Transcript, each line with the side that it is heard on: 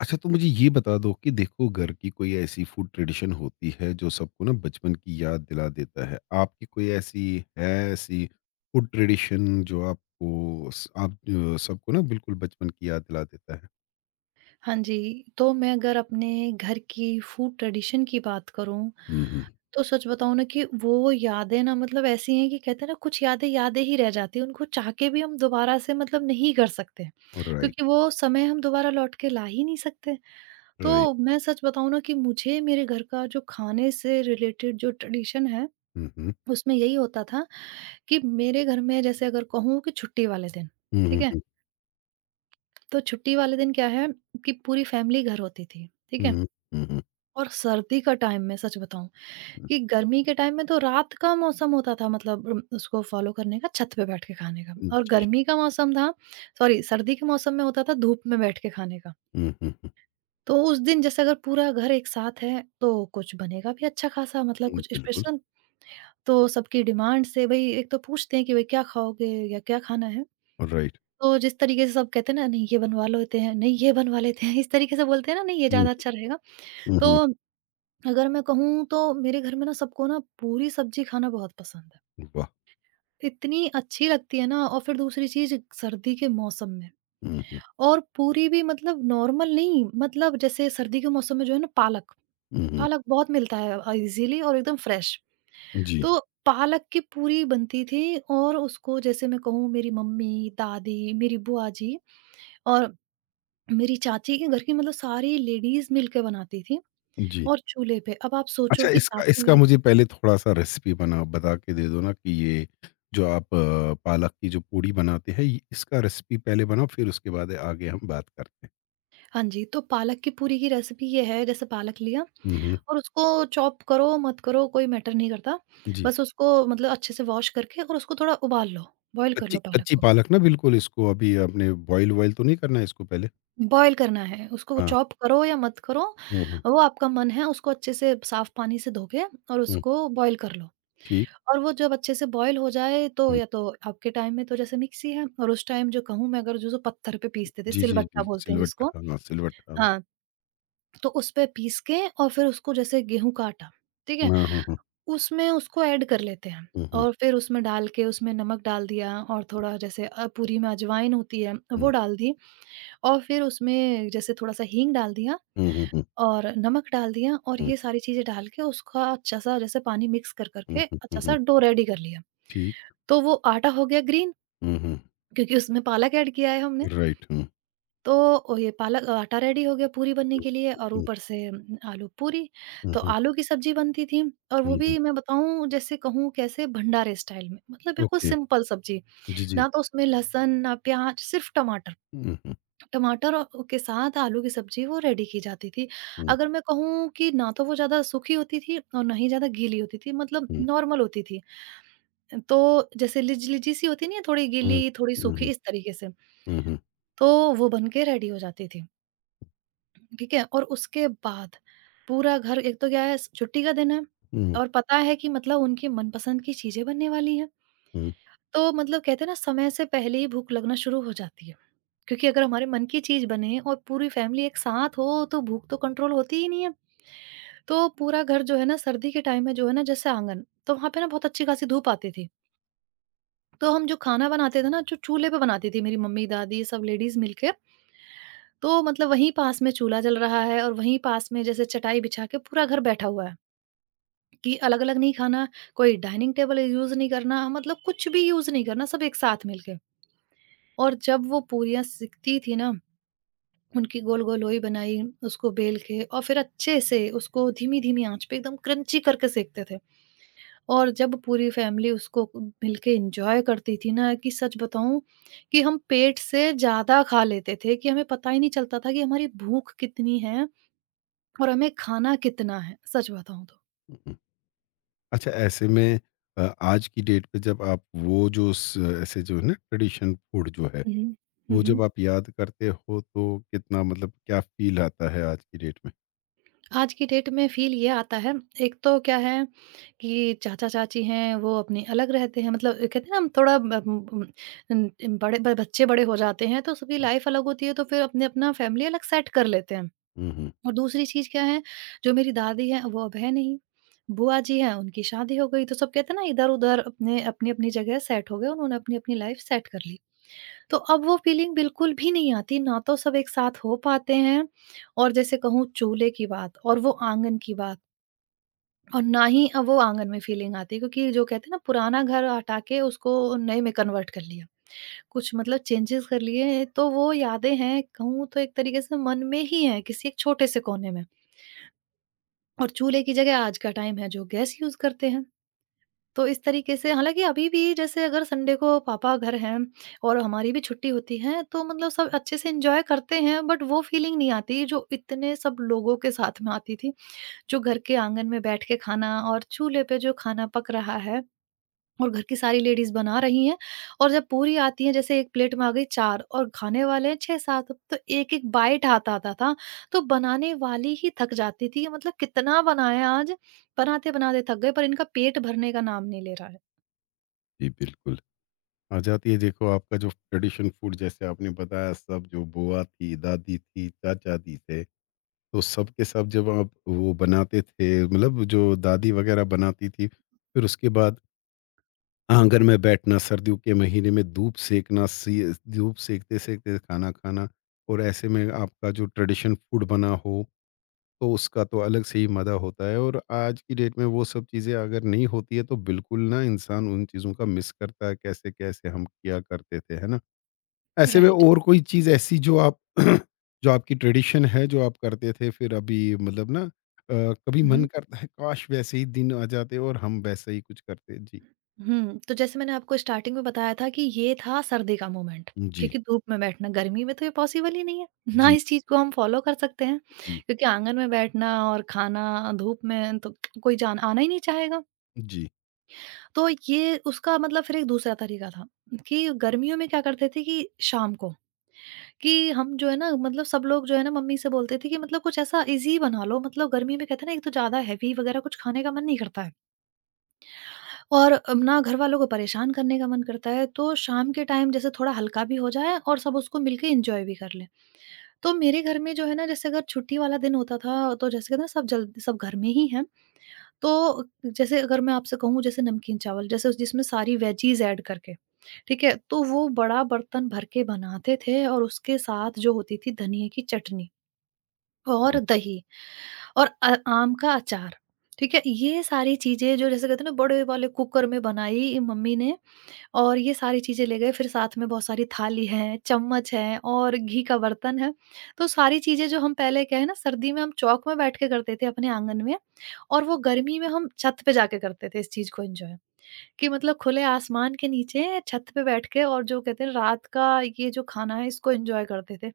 left: अच्छा, तो मुझे ये बता दो कि देखो, घर की कोई ऐसी फूड ट्रेडिशन होती है जो सबको ना बचपन की याद दिला देता है। आपकी कोई ऐसी है, ऐसी फूड ट्रेडिशन जो आपको स आप अ, सबको ना बिल्कुल बचपन की याद दिला देता है?
right: हाँ जी, तो मैं अगर अपने घर की फूड ट्रेडिशन की बात करूँ,
left: हुँ, हुँ।
right: तो सच बताऊँ ना कि वो यादें ना मतलब ऐसी हैं कि कहते हैं ना कुछ यादें यादें ही रह जाती हैं, उनको चाह के भी हम दोबारा से मतलब नहीं कर सकते,
left: राइट,
right: क्योंकि वो समय हम दोबारा लौट के ला ही नहीं सकते।
left: राइट।
right: तो मैं सच बताऊँ ना कि मुझे मेरे घर का जो खाने से रिलेटेड जो ट्रेडिशन है,
left: हुँ, हुँ।
right: उसमें यही होता था कि मेरे घर में जैसे अगर कहूँ कि छुट्टी वाले दिन,
left: हुँ,
right: ठीक
left: हुँ,
right: है?
left: हुँ।
right: तो छुट्टी वाले दिन क्या है कि पूरी फैमिली घर होती थी, ठीक है?
left: हुँ, हुँ, हुँ,
right: और सर्दी का टाइम में सच बताऊँ
left: हुँ।
right: कि गर्मी के टाइम में तो रात का मौसम होता था मतलब उसको फॉलो करने का छत पे बैठ के खाने का, और
left: जी।
right: गर्मी का मौसम था सॉरी सर्दी के मौसम में होता था धूप में बैठ के खाने का।
left: हुँ, हुँ, हुँ,
right: तो उस दिन जैसे अगर पूरा घर एक साथ है, तो कुछ बनेगा भी अच्छा-खासा, मतलब
left: हुँ।
right: कुछ
left: बिल्कुल,
right: स्पेशल। तो सबकी डिमांड से भई, एक तो पूछते हैं कि भई क्या खाओगे या क्या खाना है?
left: राइट।
right: तो जिस तरीके से सब कहते हैं ना, नहीं ये बनवा लेते हैं, नहीं ये बनवा लेते हैं, इस तरीके से बोलते हैं ना, नहीं ये
left: हुँ,
right: ज़्यादा अच्छा रहेगा।
left: हुँ,
right: तो
left: हुँ।
right: अगर मैं कहूँ, तो मेरे घर में ना सबको ना पूरी सब्ज़ी खाना बहुत पसंद है।
left: वाह!
right: इतनी अच्छी लगती है ना, और फिर दूसरी चीज़ सर्दी के मौसम में।
left: हुँ, हुँ।
right: और पूरी भी, मतलब नॉर्मल नहीं, मतलब जैसे सर्दी के मौसम में जो है ना पालक,
left: हुँ, हुँ।
right: पालक बहुत मिलता है ईज़िली और एकदम फ्रेश।
left: जी,
right: तो पालक की पूरी बनती थी, और उसको जैसे मैं कहूँ मेरी मम्मी, दादी, मेरी बुआ जी और मेरी चाची के घर की मतलब सारी लेडीज़ मिलके बनाती थी,
left: जी।
right: और चूल्हे पे। अब आप सोचो
left: अच्छा,
right: कि
left: इसका
right: चाची
left: इसका
right: भी।
left: मुझे पहले थोड़ा-सा रेसिपी बना बता के दे दो ना कि ये जो आप पालक की जो पूड़ी बनाते हैं, ये इसका रेसिपी पहले बनाओ, फिर उसके बाद आगे हम बात करते हैं।
right: हाँ जी, तो पालक की पूरी की रेसिपी ये है, जैसे पालक लिया
left: हुँ, हुँ।
right: और उसको चॉप करो मत करो, कोई मैटर नहीं करता।
left: जी।
right: बस उसको मतलब अच्छे से वॉश करके और उसको थोड़ा उबाल लो, बॉयल कर
left: कच्ची
right: लो पालक
left: कच्ची
right: को।
left: पालक ना, बिल्कुल इसको अभी आपने बॉयल वॉयल तो नहीं करना है इसको पहले?
right: बॉयल करना है, उसको
left: हाँ।
right: चॉप करो या मत करो
left: हुँ, हुँ,
right: वो आपका मन है, उसको अच्छे से साफ पानी से धो के और
left: हुँ।
right: उसको बॉयल कर लो।
left: ठीक।
right: और वो जब अच्छे से बॉयल हो जाए, तो
left: हुँ।
right: या तो आपके टाइम में तो जैसे मिक्सी है, और उस टाइम जो कहूँ मैं, अगर जो जो पत्थर पे पीसते थे
left: जी, जी,
right: सिलबट्टा
left: जी।
right: बोलते हैं
left: सिलवट्टा,
right: जिसको,
left: हाँ, सिलवट्टा।
right: हाँ, तो उस पे पीस के, और फिर उसको जैसे गेहूँ का आटा, ठीक है?
left: हाँ, हाँ, हाँ।
right: उसमें उसको ऐड कर लेते हैं,
left: हुँ, हुँ,
right: और फिर उसमें डाल के उसमें नमक डाल दिया, और थोड़ा जैसे पूरी में अजवाइन होती है
left: हुँ।
right: वो डाल दी, और फिर उसमें जैसे थोड़ा-सा हींग डाल दिया
left: हुँ, हुँ, हुँ,
right: और नमक डाल दिया, और
left: हुँ,
right: ये सारी चीज़ें डाल के उसका अच्छा-सा जैसे पानी मिक्स कर कर
left: हुँ,
right: के
left: हुँ, हुँ, हुँ।
right: अच्छा-सा डो रेडी कर लिया।
left: ठीक।
right: तो वो आटा हो गया ग्रीन,
left: हुँ, हुँ।
right: क्योंकि उसमें पालक ऐड किया है हमने।
left: राइट। हुँ,
right: तो ओ ये पालक आटा रेडी हो गया पूरी बनने
left: हुँ,
right: के लिए, और
left: हुँ,
right: ऊपर से आलू पूरी।
left: हुँ,
right: तो
left: हुँ,
right: आलू की सब्ज़ी बनती थी, और
left: हुँ,
right: वो
left: हुँ।
right: भी मैं बताऊँ जैसे कहूँ कैसे भंडारे स्टाइल में, मतलब बिल्कुल
left: ओके।
right: सिंपल सब्ज़ी।
left: जी, जी।
right: ना तो उसमें लहसुन, ना प्याज़, सिर्फ़ टमाटर।
left: हुँ, हुँ।
right: टमाटर औ के साथ आलू की सब्ज़ी वो रेडी की जाती थी।
left: हुँ,
right: अगर मैं कहूँ कि ना तो वो ज़्यादा सूखी होती थी और ना ही ज़्यादा गीली होती थी, मतलब
left: हुँ,
right: नॉर्मल होती थी। तो जैसे लिजी सी होती नहीं है, थोड़ी
left: हुँ,
right: गीली, थोड़ी
left: हुँ,
right: सूखी, इस तरीके से।
left: हुँ, हुँ,
right: तो वो बन के रेडी हो जाती थी। ठीक है? और उसके बाद पूरा घर, एक तो क्या है स छुट्टी का दिन है
left: हुँ,
right: और पता है कि मतलब उनकी मनपसंद की चीज़ें बनने वाली हैं।
left: हुँ,
right: तो मतलब कहते हैं ना, समय से पहले ही भूख लगना शुरू हो जाती है। क्योंकि अगर हमारे मन की चीज़ बने और पूरी फैमिली एक साथ हो, तो भूख तो कंट्रोल होती ही नहीं है। तो पूरा घर जो है ना, सर्दी के टाइम में जो है ना जैसे आँगन, तो वहाँ पे ना बहुत अच्छी खासी धूप आती थी। तो हम जो खाना बनाते थे ना, जो चूल्हे पे बनाती थी मेरी मम्मी, दादी सब लेडीज़ मिलके, तो मतलब वहीं पास में चूल्हा जल रहा है, और वहीं पास में जैसे चटाई बिछा के पूरा घर बैठा हुआ है। कि अलग-अलग नहीं खाना, कोई डाइनिंग टेबल यूज़ नहीं करना, मतलब कुछ भी यूज़ नहीं करना, सब एक साथ मिलके। और जब वो पूरियाँ सिकती थी ना, उनकी गोल-गोल लोई बनाई, उसको बेल के और फिर अच्छे से उसको धीमी-धीमी आँच पे एकदम क्रंची करके सेकते थे। और जब पूरी फैमिली उसको मिलके एन्जॉय करती थी ना, कि सच बताऊँ कि हम पेट से ज़्यादा खा लेते थे, कि हमें पता ही नहीं चलता था कि हमारी भूख कितनी है और हमें खाना कितना है, सच बताऊँ तो।
left: हुँ। अच्छा, ऐसे में आज की डेट पे जब आप वो जो स ऐसे, जो है ना ट्रेडिशन फूड जो है,
right: हुँ, हुँ। हुँ,
left: वो
right: हुँ।
left: जब आप याद करते हो तो कितना, मतलब क्या फ़ील आता है आज की डेट में?
right: आज की डेट में फ़ील ये आता है, एक तो क्या है कि चाचा-चाची हैं, वो अपनी अलग रहते हैं, मतलब कहते हैं ना, हम थोड़ा ब उम, उम, बड़े ब बच्चे बड़े हो जाते हैं तो सबकी लाइफ़ अलग होती है, तो फिर अपने अपना फ़ैमिली अलग सेट कर लेते हैं।
left: हुँ, हुँ,
right: और दूसरी चीज़ क्या है, जो मेरी दादी हैं वो अब है नहीं, बुआ जी हैं उनकी शादी हो गई, तो सब कहते हैं ना, इधर-उधर अपने अपनी-अपनी जगह सेट हो गए, उन्होंने अपनी-अपनी लाइफ़ सेट कर ली। तो अब वो फीलिंग बिल्कुल भी नहीं आती, ना तो सब एक साथ हो पाते हैं और जैसे कहूँ चूल्हे की बात और वो आँगन की बात, और ना ही अब वो आँगन में फीलिंग आती है, क्योंकि जो कहते हैं ना, पुराना घर हटा के उसको नए में कन्वर्ट कर लिया। कुछ मतलब चेंजेज़ कर लिए, तो वो यादें हैं, कहूँ तो एक तरीके से मन में ही हैं, किसी एक छोटे से कोने में। और चूल्हे की जगह आज का टाइम है, जो गैस यूज़ करते हैं। तो इस तरीके से हालाँकि अभी भी जैसे अगर संडे को पापा घर हैं और हमारी भी छुट्टी होती है, तो मतलब सब अच्छे से एन्जॉय करते हैं, बट वो फीलिंग नहीं आती जो इतने सब लोगों के साथ में आती थी। जो घर के आँगन में बैठ के खाना, और चूल्हे पे जो खाना पक रहा है और घर की सारी लेडीज़ बना रही हैं, और जब पूरी आती है, जैसे एक प्लेट में आ गई 4 और खाने वाले हैं 6-7, तो एक-एक बाइट हाथ आता था। तो बनाने वाली ही थक जाती थी, मतलब कितना बनाया आज, बनाते-बनाते थक गए, पर इनका पेट भरने का नाम नहीं ले रहा है।
left: जी, बिल्कुल। आ जाती है। देखो, आपका जो ट्रेडिशन फूड, जैसे आपने बताया, सब जो बुआ थी, दादी थी, चाचा जी थे, तो सबके सब जब आप वो बनाते थे, मतलब जो दादी वग़ैरह बनाती थी, फिर उसके बाद आंगन में बैठना, सर्दियों के महीने में धूप सेकना, सी धूप सेकते-सेकते खाना खाना और ऐसे में आपका जो ट्रेडिशन फूड बना हो, तो उसका तो अलग से ही मज़ा होता है। और आज की डेट में वो सब चीज़ें अगर नहीं होती है, तो बिल्कुल ना, इंसान उन चीज़ों का मिस करता है, कैसे-कैसे हम किया करते थे, है ना? ऐसे में
right: राइट।
left: और कोई चीज़ ऐसी जो आप जो आपकी ट्रेडिशन है, जो आप करते थे फिर अभी, मतलब ना कभी मन
right: हुँ।
left: करता है, काश वैसे ही दिन आ जाते और हम वैसे ही कुछ करते? जी।
right: तो जैसे मैंने आपको स्टार्टिंग में बताया था कि ये था सर्दी का मोमेंट,
left: जी,
right: क्योंकि धूप में बैठना गर्मी में तो ये पॉसिबल ही नहीं है, ना
left: जी,
right: इस चीज़ को हम फ़ॉलो कर सकते हैं,
left: जी।
right: क्योंकि आँगन में बैठना और खाना धूप में तो कोई जान आना ही नहीं चाहेगा।
left: जी।
right: तो ये उसका मतलब फिर एक दूसरा तरीका था कि गर्मियों में क्या करते थे, कि शाम को, कि हम जो है ना, मतलब सब लोग जो है ना मम्मी से बोलते थे कि मतलब कुछ ऐसा ईज़ी बना लो, मतलब गर्मी में कहते हैं ना, एक तो ज़्यादा हेवी वग़ैरह कुछ खाने का मन नहीं करता है। और अब ना घरवालों को परेशान करने का मन करता है, तो शाम के टाइम जैसे थोड़ा हल्का भी हो जाए और सब उसको मिलके एन्जॉय भी कर लें। तो मेरे घर में जो है ना, जैसे अगर छुट्टी वाला दिन होता था, तो जैसे कहते हैं ना, सब जल सब घर में ही हैं, तो जैसे अगर मैं आपसे कहूँ, जैसे नमकीन चावल जैसे जिसमें सारी वेजीज़ ऐड करके, ठीक है? तो वो बड़ा बर्तन भर के बनाते थे, और उसके साथ जो होती थी धनिये की चटनी। और दही और आम का अचार, ठीक है? ये सारी चीज़ें जो जैसे कहते हैं ना बड़े वाले कुकर में बनाई मम्मी ने, और ये सारी चीज़ें ले गए, फिर साथ में बहुत सारी थाली है, चम्मच है और घी का बर्तन है। तो सारी चीज़ें जो हम पहले, क्या है ना, सर्दी में हम चौक में बैठ के करते थे अपने आँगन में, और वो गर्मी में हम छत पे जाके करते थे इस चीज़ को एन्जॉय। कि मतलब खुले आसमान के नीचे छत पे बैठ के, और जो कहते हैं रात का ये जो खाना है, इसको एंजॉय करते थे।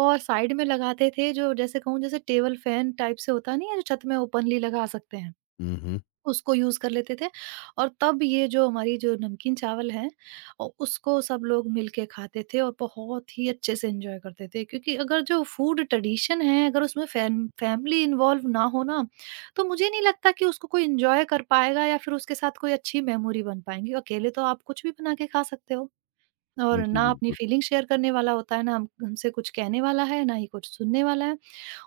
right: और साइड में लगाते थे, जो जैसे कहूँ जैसे टेबल फैन टाइप से होता नहीं है, जो छत में ओपनली लगा सकते हैं।
left: हुँ, हुँ, हुँ।
right: उसको यूज़ कर लेते थे। और तब ये जो हमारी जो नमकीन चावल है, उसको सब लोग मिल के खाते थे और बहुत ही अच्छे से एंजॉय करते थे, क्योंकि अगर जो फूड ट्रेडिशन है, अगर उसमें फैमिली इन्वॉल्व ना हो ना, तो मुझे नहीं लगता कि उसको कोई एंजॉय कर पाएगा, या फिर उसके साथ कोई अच्छी मेमोरी बन पाएंगी। अकेले तो आप कुछ भी बना के खा सकते हो, और
left: जी,
right: ना अपनी
left: बिल्कुल।
right: फीलिंग शेयर करने वाला होता है, ना हम हमसे कुछ कहने वाला है, ना ही कुछ सुनने वाला है।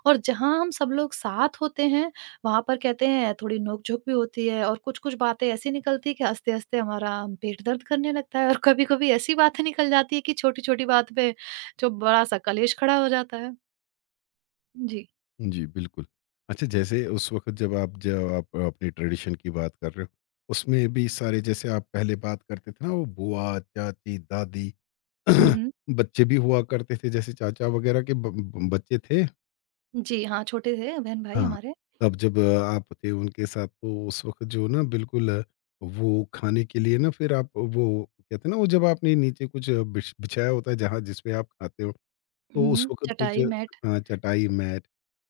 right: और जहाँ हम सब लोग साथ होते हैं, वहाँ पर कहते हैं, थोड़ी नोक-झोंक भी होती है, और कुछ-कुछ बातें ऐसी निकलती है कि हँसते-हँसते हमारा पेट दर्द करने लगता है, और कभी-कभी ऐसी बातें निकल जाती है कि छोटी-छोटी बात पे जो बड़ा-सा कलेश खड़ा हो जाता है। जी।
left: जी, बिल्कुल। अच्छा, जैसे उस वक़्त जब आप अपनी ट्रेडिशन की बात कर रहे हो, उसमें भी सारे, जैसे आप पहले बात करते थे ना, वो बुआ, चाची, दादी
right: हुँ, हुँ।
left: बच्चे भी हुआ करते थे, जैसे चाचा वग़ैरह के ब ब बच्चे थे।
right: जी, हाँ, छोटे थे बहन-भाई
left: हाँ,
right: हमारे।
left: तब जब आप थे उनके साथ, तो उस वक़्त जो ना, बिल्कुल वो खाने के लिए ना फिर आप वो, कहते हैं ना, वो जब आपने नीचे कुछ बिछाया होता है, जहाँ जिस पे आप खाते हो,
right: हुँ,
left: तो उस
right: हुँ।
left: वक़्त कुछ,
right: चटाई, मैट।
left: हाँ, चटाई, मैट,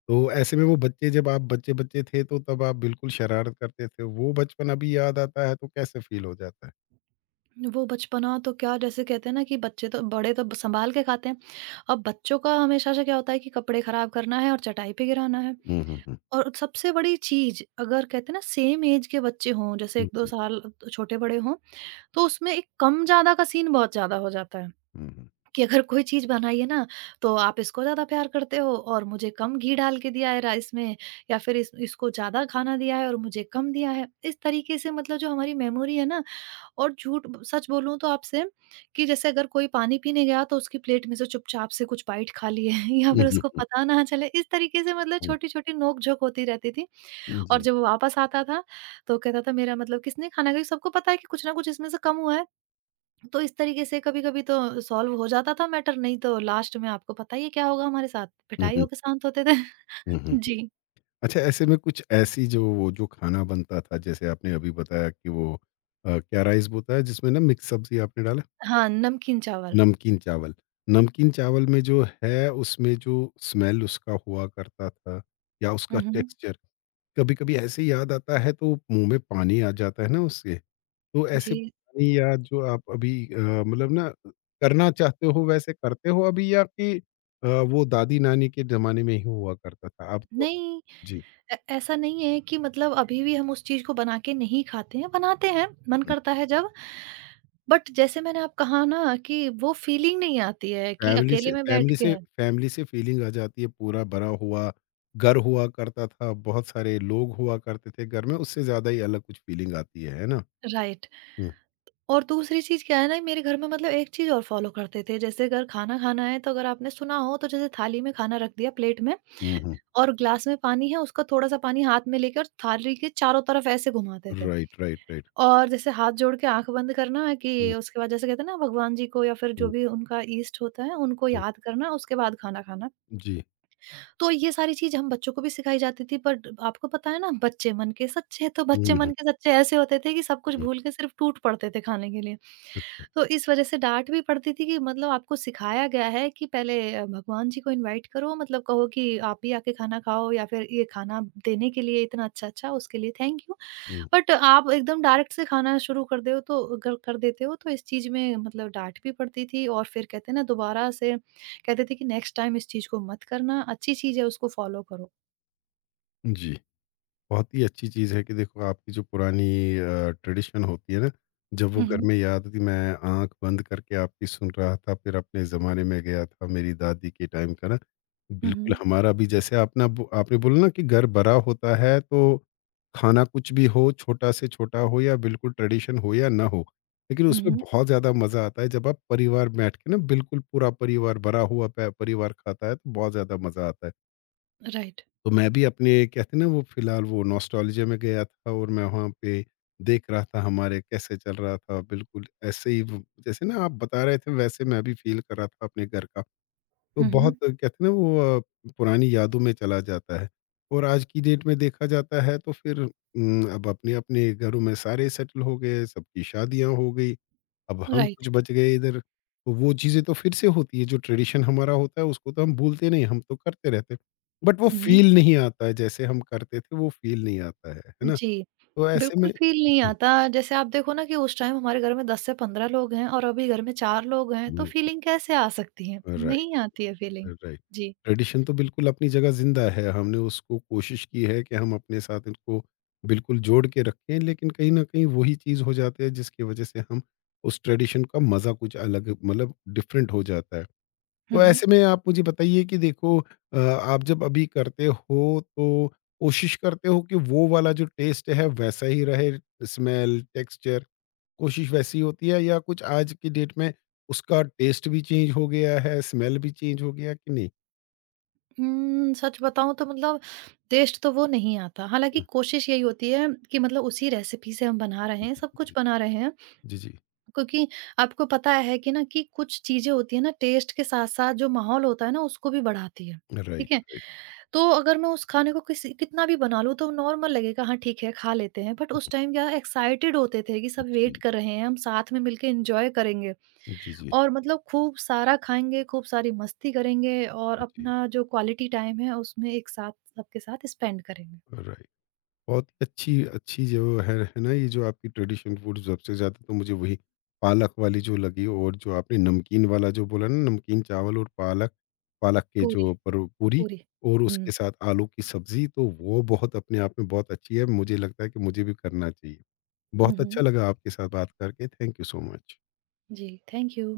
left: तो ऐसे में वो बच्चे, जब आप बच्चे-बच्चे थे तो तब आप बिल्कुल शरारत करते थे, वो बचपन अभी याद आता है तो कैसे फ़ील हो जाता है?
right: वो बचपना तो क्या, जैसे कहते हैं ना कि बच्चे तो बड़े तो सँभाल के खाते हैं। अब बच्चों का हमेशा से क्या होता है कि कपड़े ख़राब करना है और चटाई पे गिराना है।
left: हुँ, हुँ, हुँ।
right: और सबसे बड़ी चीज़, अगर कहते हैं ना, सेम एज के बच्चे हों, जैसे 1-2
left: जी।
right: साल तो छोटे बड़े हों, तो उसमें एक कम-ज़्यादा का सीन बहुत ज़्यादा हो जाता है।
left: हुँ, हुँ।
right: कि अगर कोई चीज़ बनाई है ना, तो आप इसको ज़्यादा प्यार करते हो और मुझे कम घी डाल के दिया है राइस में, या फिर इस इसको ज़्यादा खाना दिया है और मुझे कम दिया है। इस तरीके से मतलब जो हमारी मेमोरी है ना, और झूठ ब सच बोलूँ तो आपसे, कि जैसे अगर कोई पानी पीने गया, तो उसकी प्लेट में से चुपचाप से कुछ बाइट खा लिए या
left: हुँ,
right: फिर उसको
left: हुँ,
right: पता ना चले। इस तरीके से मतलब
left: हुँ,
right: छोटी-छोटी नोक-झोंक होती रहती थी।
left: हुँ,
right: और
left: जी।
right: जब वो वापस आता था, तो कहता था मेरा मतलब किसने खाना, क्योंकि सबको पता है कि कुछ ना कुछ इसमें से कम हुआ है। तो इस तरीके से कभी-कभी तो सॉल्व हो जाता था मैटर, नहीं तो लास्ट में आपको पता ही है क्या होगा हमारे साथ,
left: हुँ,
right: पिटाई
left: हुँ,
right: होके शांत होते थे।
left: हुँ, हुँ, हुँ।
right: जी।
left: अच्छा, ऐसे में कुछ ऐसी, जो वो जो खाना बनता था, जैसे आपने अभी बताया कि वो क्या राइस होता है जिसमें ना मिक्स सब्ज़ी आपने डाला?
right: हाँ, नमकीन चावल।
left: नमकीन चावल। नमकीन चावल में जो है, उसमें जो स्मेल उसका हुआ करता था या उसका
right: हुँ, हुँ।
left: टेक्सचर, कभी कभी ऐसे ही याद आता है तो मुंह में पानी आ जाता है ना उससे। तो
right: जी।
left: ऐसे पुरानी याद जो आप अभी मतलब ना करना चाहते हो, वैसे करते हो अभी, या कि वो दादी नानी के जमाने में ही हुआ करता था अब तो?
right: नहीं,
left: जी।
right: ऐ ऐसा नहीं है कि मतलब अभी भी हम उस चीज़ को बना के नहीं खाते हैं, बनाते हैं, मन करता है जब। बट जैसे मैंने आप कहा ना, कि वो फीलिंग नहीं आती है, कि
left: फैमिली से
right: अकेले में बैठ
left: फैमिली
right: के।
left: से फैमिली से फीलिंग आ जाती है। पूरा भरा हुआ घर हुआ करता था, बहुत सारे लोग हुआ करते थे घर में, उससे ज्यादा ही अलग कुछ फीलिंग आती है ना?
right: राइट।
left: हम्म,
right: और दूसरी चीज़ क्या है ना, मेरे घर में मतलब एक चीज़ और फ़ॉलो करते थे। जैसे अगर खाना खाना है, तो अगर आपने सुना हो, तो जैसे थाली में खाना रख दिया प्लेट में,
left: हम्म।
right: और ग्लास में पानी है, उसका थोड़ा-सा पानी हाथ में लेकर थाली के चारों तरफ ऐसे घुमाते थे।
left: Right, right, right.
right: और जैसे हाथ जोड़ के आँख बंद करना है, कि
left: हम्म,
right: उसके बाद जैसे कहते हैं ना भगवान जी को, या फिर जो
left: हम्म,
right: भी उनका इष्ट होता है, उनको
left: हम्म।
right: याद करना, उसके बाद खाना खाना।
left: जी।
right: तो ये सारी चीज़ हम बच्चों को भी सिखाई जाती थी, बट आपको पता है ना, बच्चे मन के सच्चे, तो
left: हम्म,
right: बच्चे
left: हम्म,
right: मन के सच्चे ऐसे होते थे कि सब कुछ भूल के सिर्फ़ टूट पड़ते थे खाने के लिए। तो इस वज़ह से डाँट भी पड़ती थी, कि मतलब आपको सिखाया गया है कि पहले भगवान जी को इनवाइट करो, मतलब कहो कि आप ही आके खाना खाओ, या फिर ये खाना देने के लिए इतना अच्छा-अच्छा, उसके लिए थैंक यू।
left: हम्म।
right: बट आप एकदम डायरेक्ट से खाना शुरू कर दे हो, तो अगर कर देते हो, तो इस चीज़ में मतलब डाँट भी पड़ती थी, और फिर कहते हैं ना, दोबारा से कहते थे कि नेक्स्ट टाइम इस चीज़ को मत करना, अच्छी चीज़ है उसको फॉलो करो।
left: जी। बहुत ही अच्छी चीज़ है कि देखो, आपकी जो पुरानी ट्रेडिशन होती है ना, जब वो
right: हुँ,
left: घर
right: हुँ।
left: में याद थी, मैं आँख बंद करके आपकी सुन रहा था, फिर अपने ज़माने में गया था, मेरी दादी के टाइम का ना,
right: हुँ,
left: बिल्कुल
right: हुँ।
left: हमारा भी, जैसे आप ना ब आपने बोला ना कि घर बड़ा होता है तो खाना कुछ भी हो, छोटा से छोटा हो या बिल्कुल ट्रेडिशन हो या ना हो, लेकिन
right: हुँ,
left: उसमें
right: हुँ।
left: बहुत ज़्यादा मज़ा आता है जब आप परिवार बैठ के ना, बिल्कुल पूरा परिवार, भरा हुआ प परिवार खाता है तो बहुत ज़्यादा मज़ा आता है।
right: राइट।
left: तो मैं भी अपने, कहते हैं ना, वो फिलहाल वो नॉस्टैल्जिया में गया था और मैं वहाँ पे देख रहा था, हमारे कैसे चल रहा था, बिल्कुल ऐसे ही वो, जैसे ना आप बता रहे थे वैसे मैं भी फ़ील कर रहा था अपने घर का। तो
right: हुँ, हुँ।
left: बहुत, कहते हैं ना वो पुरानी यादों में चला जाता है। और आज की डेट में देखा जाता है तो फिर अब अपने-अपने घरों में सारे सेटल हो गए, सबकी शादियाँ हो गई। अब हम
right: राइट।
left: कुछ बच गए इधर, तो वो चीज़ें तो फिर से होती है, जो ट्रेडिशन हमारा होता है उसको तो हम भूलते नहीं, हम तो करते रहते हैं। बट वो
right: हुँ, हुँ।
left: फ़ील नहीं आता है, जैसे हम करते थे वो फ़ील नहीं आता है ना?
right: जी।
left: तो ऐसे
right: बिल्कुल
left: में।
right: फ़ील नहीं
left: जी।
right: आता, जैसे आप देखो ना कि उस टाइम हमारे घर में 10 से 15 लोग हैं, और अभी घर में 4 लोग हैं, तो
left: हुँ।
right: फ़ीलिंग कैसे आ सकती है?
left: राइट,
right: नहीं आती है फ़ीलिंग।
left: राइट।
right: जी।
left: ट्रेडिशन तो बिल्कुल अपनी जगह ज़िंदा है, हमने उसको कोशिश की है कि हम अपने साथ इनको बिल्कुल जोड़ के रखें, लेकिन कहीं न कहीं वही चीज़ हो जाती है जिसकी वजह से हम उस ट्रेडिशन का मज़ा कुछ अलग, मतलब डिफरेंट हो जाता है।
right: हुँ,
left: तो
right: हुँ।
left: ऐसे में आप मुझे बताइए कि देखो, आप जब अभी करते हो, तो कोशिश करते हो कि वो वाला जो टेस्ट है वैसा ही रहे, स्मेल, टेक्सचर, कोशिश वैसी होती है या कुछ आज की डेट में उसका टेस्ट भी चेंज हो गया है, स्मेल भी चेंज हो गया कि नहीं?
right: सच बताऊँ तो मतलब टेस्ट तो वो नहीं आता। हालाँकि
left: हम्म।
right: कोशिश यही होती है कि मतलब उसी रेसिपी से हम बना रहे हैं, सब कुछ बना रहे हैं।
left: जी, जी, जी।
right: क्योंकि आपको पता है कि ना, कि कुछ चीज़ें होती हैं ना, टेस्ट के साथ-साथ जो माहौल होता है ना, उसको भी बढ़ाती है।
left: राइट,
right: ठीक है?
left: राइट।
right: तो अगर मैं उस खाने को किसी कितना भी बना लूँ, तो नॉर्मल लगेगा, हाँ ठीक है, खा लेते हैं। बट उस टाइम क्या एक्साइटेड होते थे, कि सब वेट
left: जी,
right: कर रहे हैं, हम साथ में मिलके एन्जॉय करेंगे।
left: जी, जी, जी।
right: और मतलब खूब सारा खाएँगे, खूब सारी मस्ती करेंगे, और अपना जो क्वालिटी टाइम है उसमें एक साथ सबके साथ स्पेंड करेंगे।
left: राइट। बहुत ही अच्छी अच्छी जो है ना, ये जो आपकी ट्रेडिशन फूड, सबसे ज़्यादा तो मुझे वही पालक वाली जो लगी, और जो आपने नमकीन वाला जो बोला ना, नमकीन चावल, और पालक, पालक के
right: पूरी।
left: जो पर पूरी
right: पूरी।
left: और उसके
right: हुँ,
left: साथ आलू की सब्जी, तो वो बहुत अपने आप में बहुत अच्छी है, मुझे लगता है कि मुझे भी करना चाहिए।
right: हुँ,
left: बहुत अच्छा
right: हुँ।
left: लगा आपके साथ बात करके। Thank you so much.
right: जी, थैंक यू।